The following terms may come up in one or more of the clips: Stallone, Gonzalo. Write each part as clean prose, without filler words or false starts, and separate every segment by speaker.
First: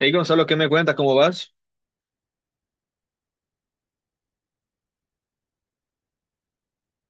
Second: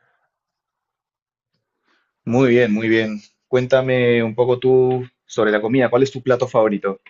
Speaker 1: Hey Gonzalo, ¿qué me cuentas? ¿Cómo vas?
Speaker 2: Muy bien, muy bien. Cuéntame un poco tú sobre la comida. ¿Cuál es tu plato favorito?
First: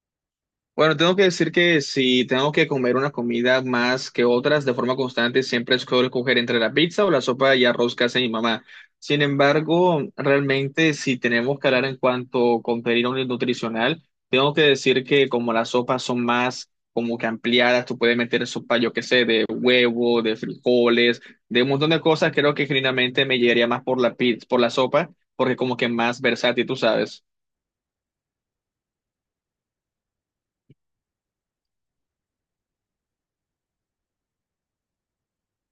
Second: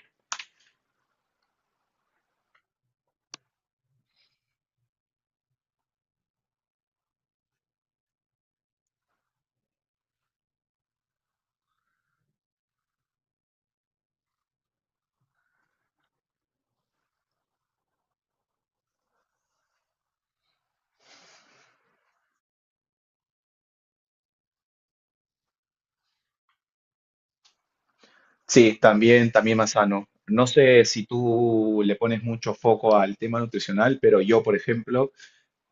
Speaker 1: Bueno, tengo que decir que si tengo que comer una comida más que otras de forma constante, siempre escoger entre la pizza o la sopa y arroz que hace mi mamá. Sin embargo, realmente si tenemos que hablar en cuanto a contenido nutricional, tengo que decir que como las sopas son más como que ampliadas, tú puedes meter sopa, yo qué sé, de huevo, de frijoles, de un montón de cosas, creo que genuinamente me llegaría más por la pizza, por la sopa, porque como que más versátil, tú sabes.
Speaker 2: Sí, también, también más sano. No sé si tú le pones mucho foco al tema nutricional, pero yo, por ejemplo,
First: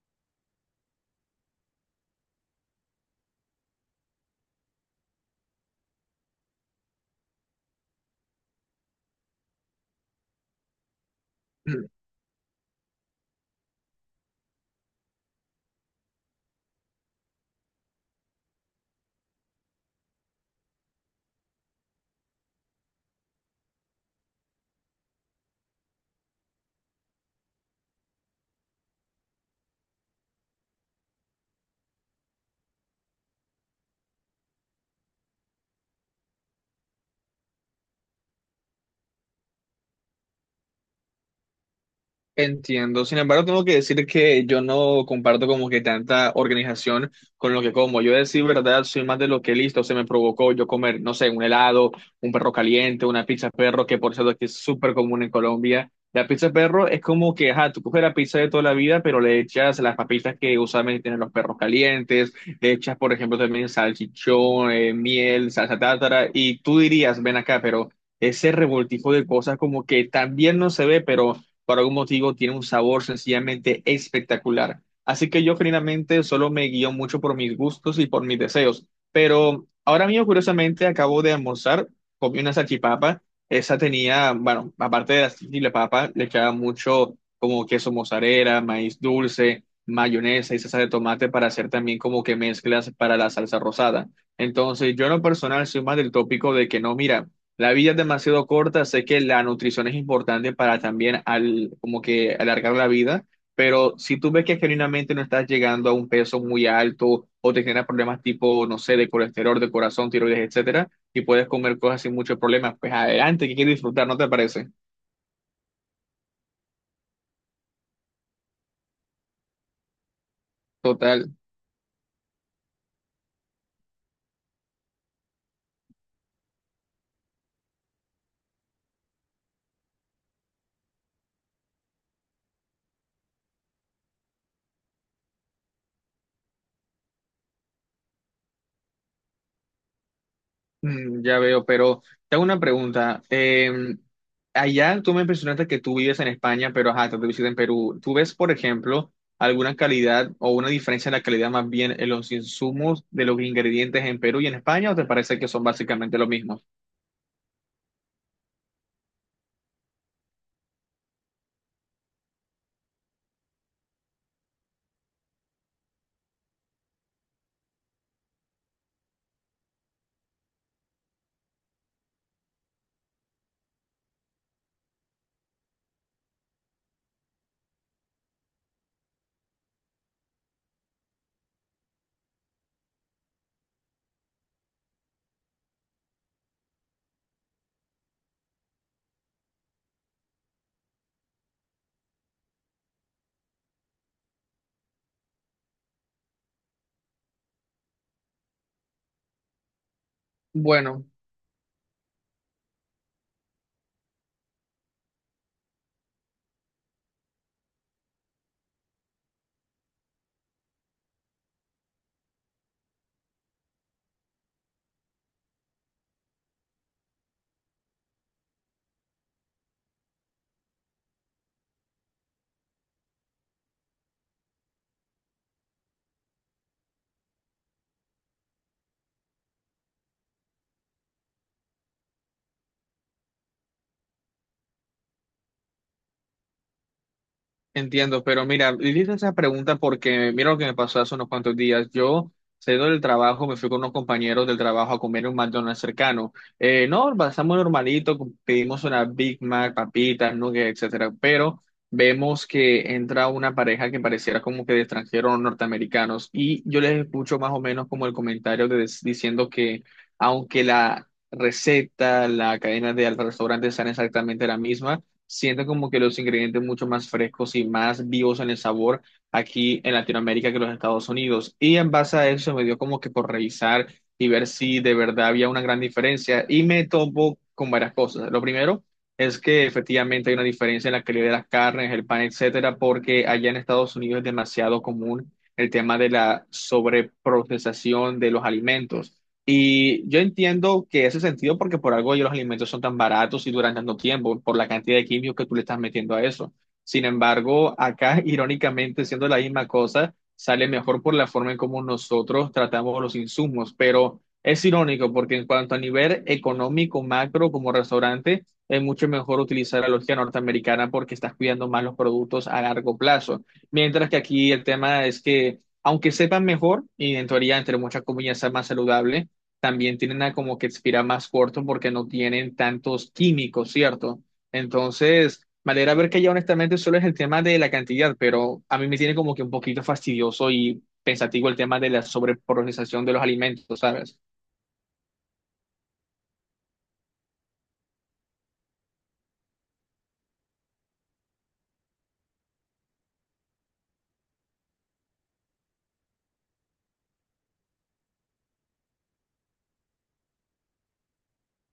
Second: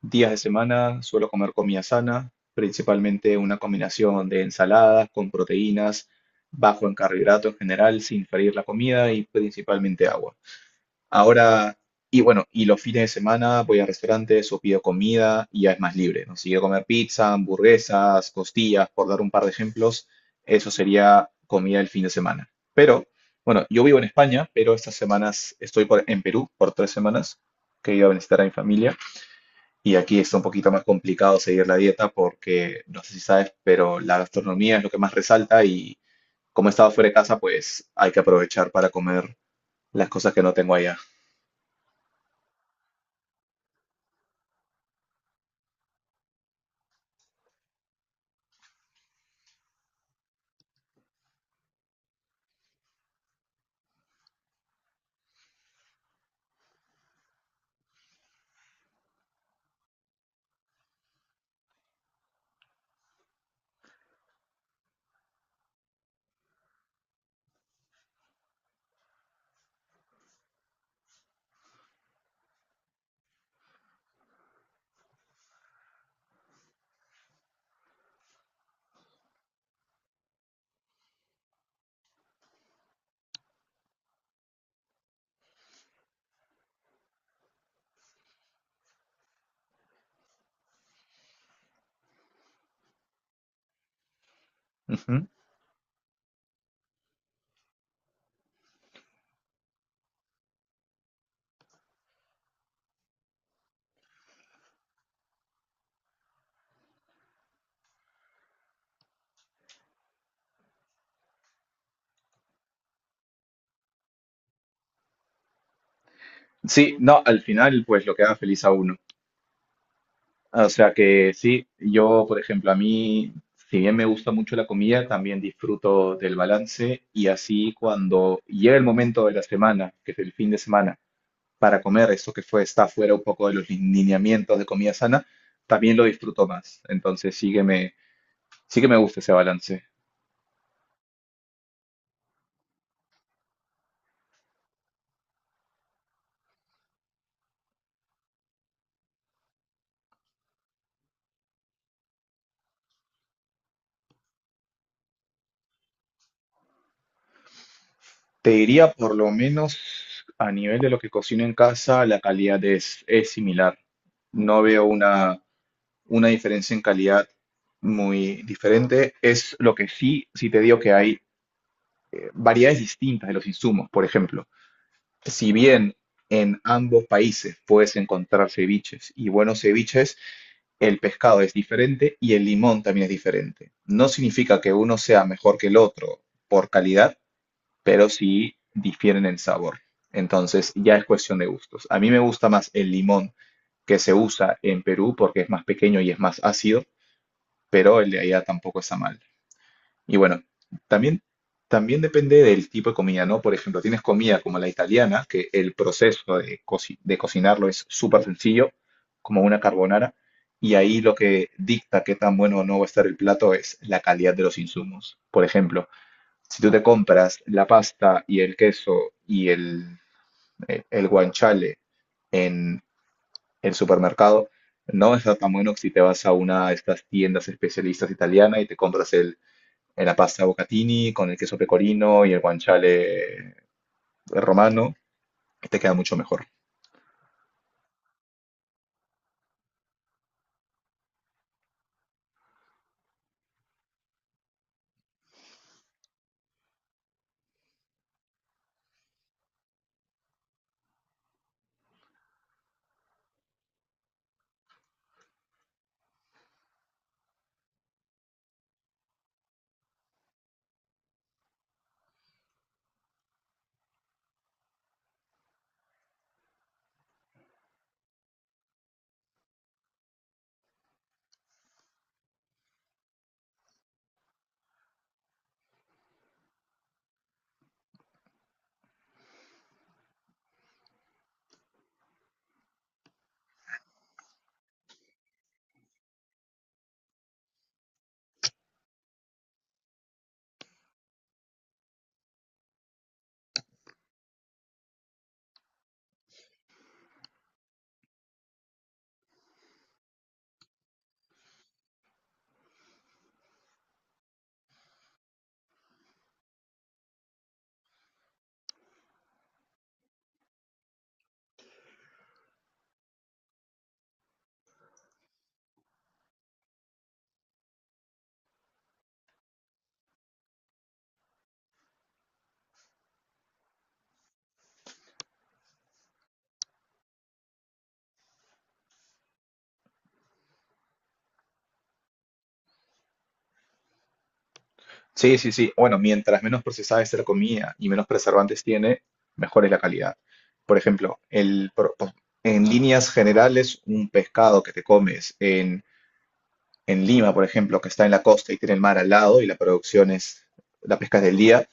Speaker 2: días de semana suelo comer comida sana, principalmente una combinación de ensaladas con proteínas, bajo en carbohidratos en general, sin freír la comida y principalmente agua. Ahora, y bueno, y los fines de semana voy a restaurantes o pido comida y ya es más libre, ¿no? Si quiero comer pizza, hamburguesas, costillas, por dar un par de ejemplos, eso sería comida el fin de semana. Pero bueno, yo vivo en España, pero estas semanas estoy en Perú por 3 semanas, que he ido a visitar a mi familia. Y aquí está un poquito más complicado seguir la dieta porque, no sé si sabes, pero la gastronomía es lo que más resalta y, como he estado fuera de casa, pues hay que aprovechar para comer las cosas que no tengo allá.
Speaker 1: Entiendo. Sin embargo, tengo que decir que yo no comparto como que tanta organización con lo que como. Yo decir verdad, soy más de lo que listo se me provocó yo comer, no sé, un helado, un perro caliente, una pizza perro, que por cierto aquí es súper común en Colombia. La pizza perro es como que, ajá, tú coges la pizza de toda la vida, pero le echas las papitas que usualmente tienen los perros calientes, le echas, por ejemplo, también salchichón, miel, salsa tártara, y tú dirías, ven acá, pero ese revoltijo de cosas como que también no se ve, pero por algún motivo tiene un sabor sencillamente espectacular. Así que yo generalmente solo me guío mucho por mis gustos y por mis deseos. Pero ahora mismo, curiosamente, acabo de almorzar, comí una salchipapa. Esa tenía, bueno, aparte de la salchipapa, le echaba mucho como queso mozzarella, maíz dulce, mayonesa y salsa de tomate para hacer también como que mezclas para la salsa rosada. Entonces, yo en lo personal soy más del tópico de que no, mira. La vida es demasiado corta, sé que la nutrición es importante para también al, como que alargar la vida, pero si tú ves que genuinamente no estás llegando a un peso muy alto o te generan problemas tipo, no sé, de colesterol, de corazón, tiroides, etcétera, y puedes comer cosas sin muchos problemas, pues adelante, que quieres disfrutar, ¿no te parece?
Speaker 2: Sí, no, al final pues lo que queda feliz a uno. Ah, o sea
Speaker 1: Total.
Speaker 2: que sí, yo por ejemplo, a mí, si bien me gusta mucho la comida, también disfruto del balance, y así cuando llega el momento de la semana, que es el fin de semana, para comer eso que fue, está fuera un poco de los lineamientos de comida sana, también lo disfruto más. Entonces sí que me gusta ese balance.
Speaker 1: Mm, ya veo, pero te hago una pregunta. Allá tú me impresionaste que tú vives en España, pero ajá, te visitas en Perú. ¿Tú ves, por ejemplo, alguna calidad o una diferencia en la calidad más bien en los insumos de los ingredientes en Perú y en España o te parece que son básicamente lo mismo?
Speaker 2: Te diría, por lo menos a nivel de lo que cocino en casa, la calidad es similar. No veo una diferencia en calidad muy diferente. Es lo que sí, sí te digo que hay variedades distintas de los insumos. Por ejemplo, si bien en ambos países puedes encontrar ceviches y buenos ceviches, el pescado es diferente y el limón también es diferente. No significa que uno sea mejor que el otro por calidad, pero sí difieren en sabor. Entonces ya es cuestión de gustos. A mí me gusta más el limón que se usa en Perú porque es más pequeño y es más ácido, pero el de allá tampoco está mal. Y bueno,
Speaker 1: Bueno,
Speaker 2: también, también depende del tipo de comida, ¿no? Por ejemplo, tienes comida como la italiana, que el proceso de, de cocinarlo es súper sencillo, como una carbonara, y ahí lo que dicta qué tan bueno o no va a estar el plato es la calidad de los insumos. Por ejemplo, si tú te compras la pasta y el queso y el guanciale en el supermercado, no está tan bueno que si te vas a una de estas tiendas especialistas italianas y te compras el, en la pasta bocatini con el queso pecorino y el guanciale romano, que te queda mucho mejor.
Speaker 1: entiendo, pero mira, hice esa pregunta porque mira lo que me pasó hace unos cuantos días. Yo saliendo del trabajo, me fui con unos compañeros del trabajo a comer en un McDonald's cercano. No, pasamos normalito, pedimos una Big Mac, papitas, nuggets, etcétera, pero vemos que entra una pareja que pareciera como que de extranjeros o norteamericanos y yo les escucho más o menos como el comentario de, diciendo que aunque la receta, la cadena del restaurante sean exactamente la misma, siento como que los ingredientes mucho más frescos y más vivos en el sabor aquí en Latinoamérica que los Estados Unidos. Y en base a eso me dio como que por revisar y ver si de verdad había una gran diferencia y me topo con varias cosas. Lo primero es que efectivamente hay una diferencia en la calidad de las carnes, el pan, etcétera, porque allá en Estados Unidos es demasiado común el tema de la sobreprocesación de los alimentos. Y yo entiendo que ese sentido, porque por algo los alimentos son tan baratos y duran tanto tiempo, por la cantidad de químicos que tú le estás metiendo a eso. Sin embargo, acá, irónicamente, siendo la misma cosa, sale mejor por la forma en cómo nosotros tratamos los insumos. Pero es irónico, porque en cuanto a nivel económico, macro, como restaurante, es mucho mejor utilizar la lógica norteamericana porque estás cuidando más los productos a largo plazo. Mientras que aquí el tema es que, aunque sepan mejor, y en teoría, entre muchas comillas, sea más saludable, también tienen a como que expirar más corto porque no tienen tantos químicos, ¿cierto? Entonces, me alegra ver que ya honestamente solo es el tema de la cantidad, pero a mí me tiene como que un poquito fastidioso y pensativo el tema de la sobreprocesación de los alimentos, ¿sabes?
Speaker 2: Sí, sí, sí. Bueno, mientras menos procesada es la comida y menos preservantes tiene, mejor es la calidad. Por ejemplo, en líneas generales, un pescado que te comes en, Lima, por ejemplo, que está en la costa y tiene el mar al lado y la producción es, la pesca es del día,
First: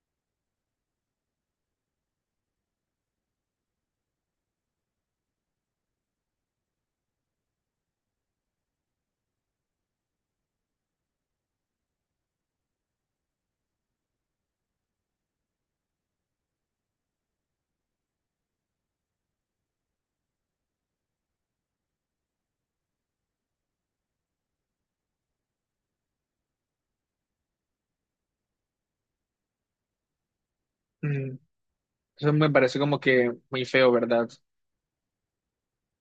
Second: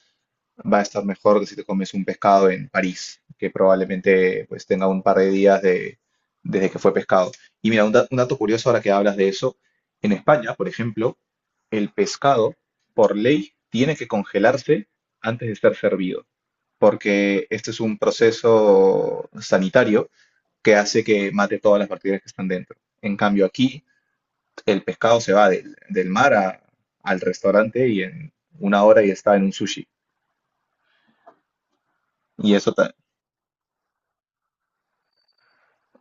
Speaker 2: va a estar mejor que si te comes un pescado en París, que probablemente pues tenga un par de días de, desde que fue pescado. Y mira, un dato curioso ahora que hablas de eso, en España, por ejemplo, el pescado, por ley, tiene que congelarse antes de ser servido, porque este es un proceso sanitario que hace que mate todas las bacterias que están dentro. En cambio, aquí el pescado se va del mar a- al restaurante y en una hora ya está en un sushi.
Speaker 1: Mm, eso me
Speaker 2: Y eso
Speaker 1: parece
Speaker 2: ta-
Speaker 1: como que muy feo, ¿verdad?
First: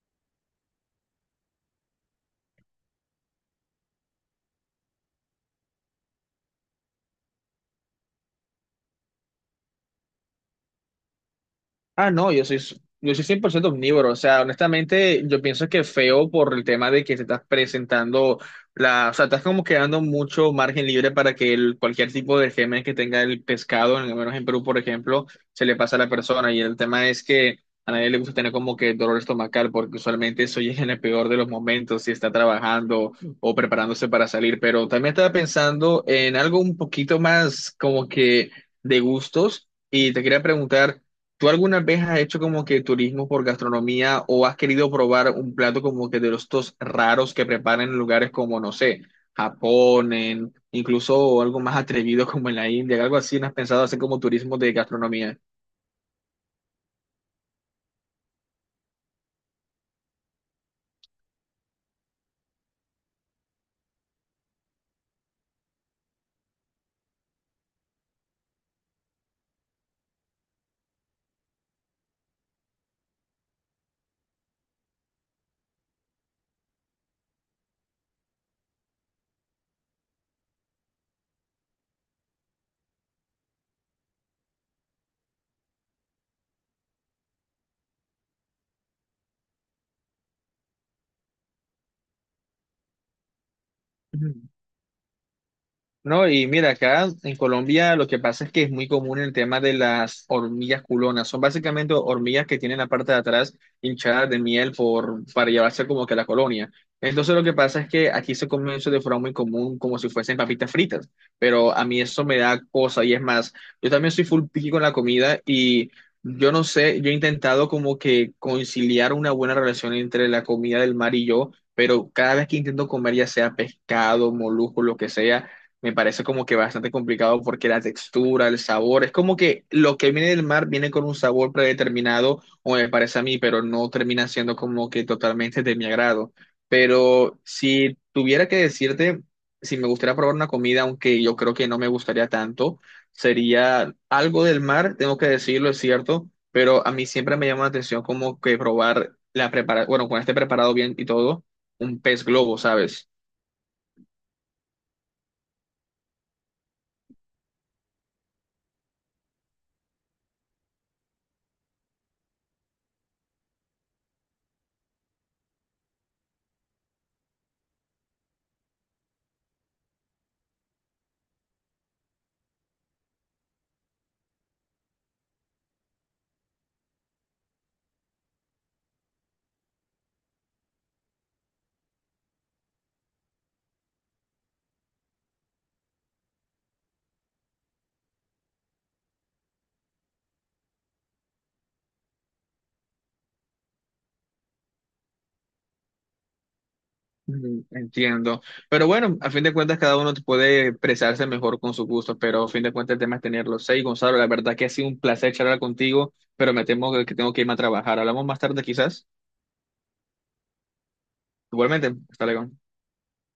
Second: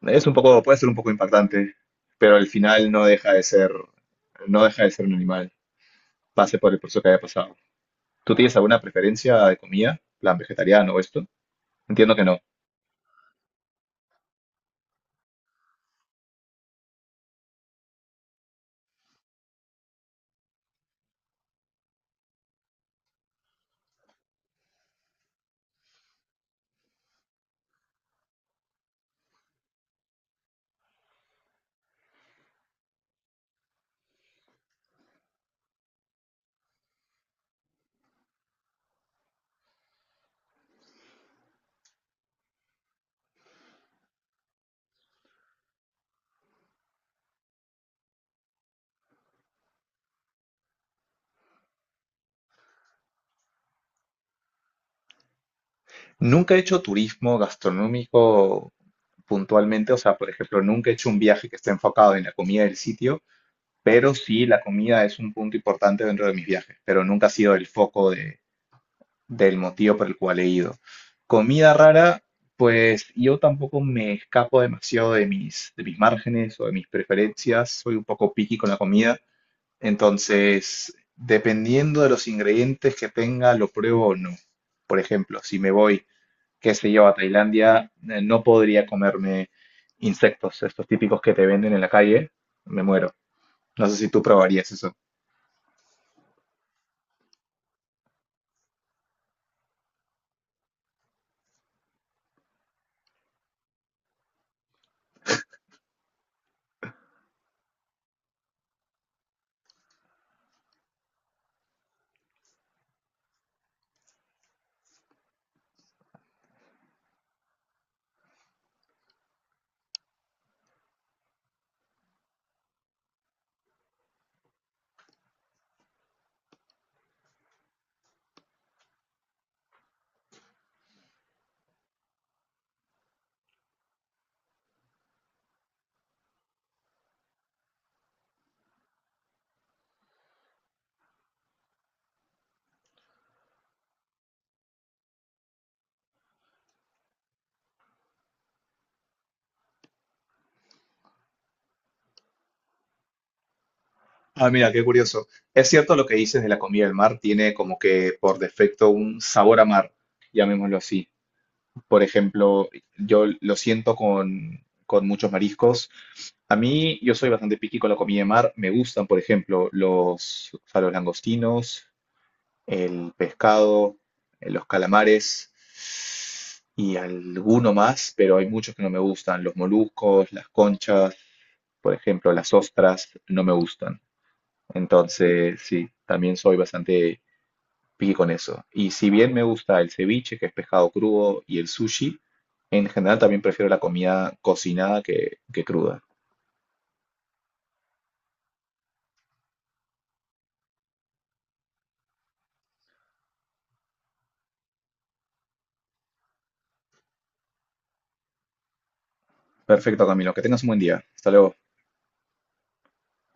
Speaker 2: Es un poco, puede ser un poco impactante, pero al final no deja de ser, no deja de ser un animal, pase por el proceso que haya pasado. ¿Tú tienes alguna preferencia de comida, plan vegetariano o esto?
Speaker 1: Ah,
Speaker 2: Entiendo que
Speaker 1: no,
Speaker 2: no.
Speaker 1: yo soy 100% omnívoro. O sea, honestamente, yo pienso que feo por el tema de que te estás presentando o sea, estás como quedando mucho margen libre para que el, cualquier tipo de germen que tenga el pescado, al menos en Perú, por ejemplo, se le pasa a la persona. Y el tema es que a nadie le gusta tener como que dolor estomacal, porque usualmente eso llega en el peor de los momentos, si está trabajando o preparándose para salir. Pero también estaba pensando en algo un poquito más como que de gustos. Y te quería preguntar. ¿Tú alguna vez has hecho como que turismo por gastronomía o has querido probar un plato como que de los estos raros que preparan en lugares como, no sé, Japón, incluso algo más atrevido como en la India, algo así? ¿No has pensado hacer como turismo de gastronomía?
Speaker 2: Nunca he hecho turismo gastronómico puntualmente, o sea, por ejemplo, nunca he hecho un viaje que esté enfocado en la comida del sitio, pero sí la comida es un punto importante dentro de mis viajes, pero nunca ha sido el foco de, del motivo por el cual he ido. Comida rara, pues yo tampoco me escapo demasiado de mis, márgenes o de mis preferencias, soy un poco picky con la comida, entonces dependiendo de los ingredientes que tenga, lo pruebo o no. Por ejemplo, si me voy, qué sé yo, a Tailandia, no podría comerme insectos, estos típicos que te venden en la calle, me muero. No sé si tú probarías eso.
Speaker 1: No, y mira, acá en Colombia lo que pasa es que es muy común el tema de las hormigas culonas. Son básicamente hormigas que tienen la parte de atrás hinchada de miel por, para llevarse como que a la colonia. Entonces lo que pasa es que aquí se come eso de forma muy común, como si fuesen papitas fritas. Pero a mí eso me da cosa y es más, yo también soy full picky con la comida y yo no sé, yo he intentado como que conciliar una buena relación entre la comida del mar y yo. Pero cada vez que intento comer, ya sea pescado, molusco, lo que sea, me parece como que bastante complicado porque la textura, el sabor, es como que lo que viene del mar viene con un sabor predeterminado, o me parece a mí, pero no termina siendo como que totalmente de mi agrado. Pero si tuviera que decirte si me gustaría probar una comida, aunque yo creo que no me gustaría tanto, sería algo del mar, tengo que decirlo, es cierto, pero a mí siempre me llama la atención como que probar la prepara, bueno, con este preparado bien y todo, un pez globo, ¿sabes?
Speaker 2: Ah, mira, qué curioso. Es cierto lo que dices de la comida del mar, tiene como que por defecto un sabor a mar, llamémoslo así. Por ejemplo, yo lo siento con, muchos mariscos. A mí, yo soy bastante picky con la comida de mar. Me gustan, por ejemplo, los, o sea, los langostinos, el pescado, los calamares y alguno más, pero hay muchos que no me gustan. Los moluscos, las conchas, por ejemplo, las ostras, no me gustan. Entonces, sí, también soy bastante picky con eso. Y si bien me gusta el ceviche, que es pescado crudo, y el sushi, en general también prefiero la comida cocinada que, cruda.
Speaker 1: Mm, entiendo. Pero bueno, a fin de cuentas cada uno puede expresarse mejor con su gusto, pero a fin de cuentas el tema es tenerlos. Seis Gonzalo, la verdad que ha sido un placer charlar contigo, pero me temo que tengo que irme a trabajar. Hablamos más tarde quizás.
Speaker 2: Perfecto, Camilo, que tengas un buen día. Hasta luego.
Speaker 1: Igualmente, hasta luego.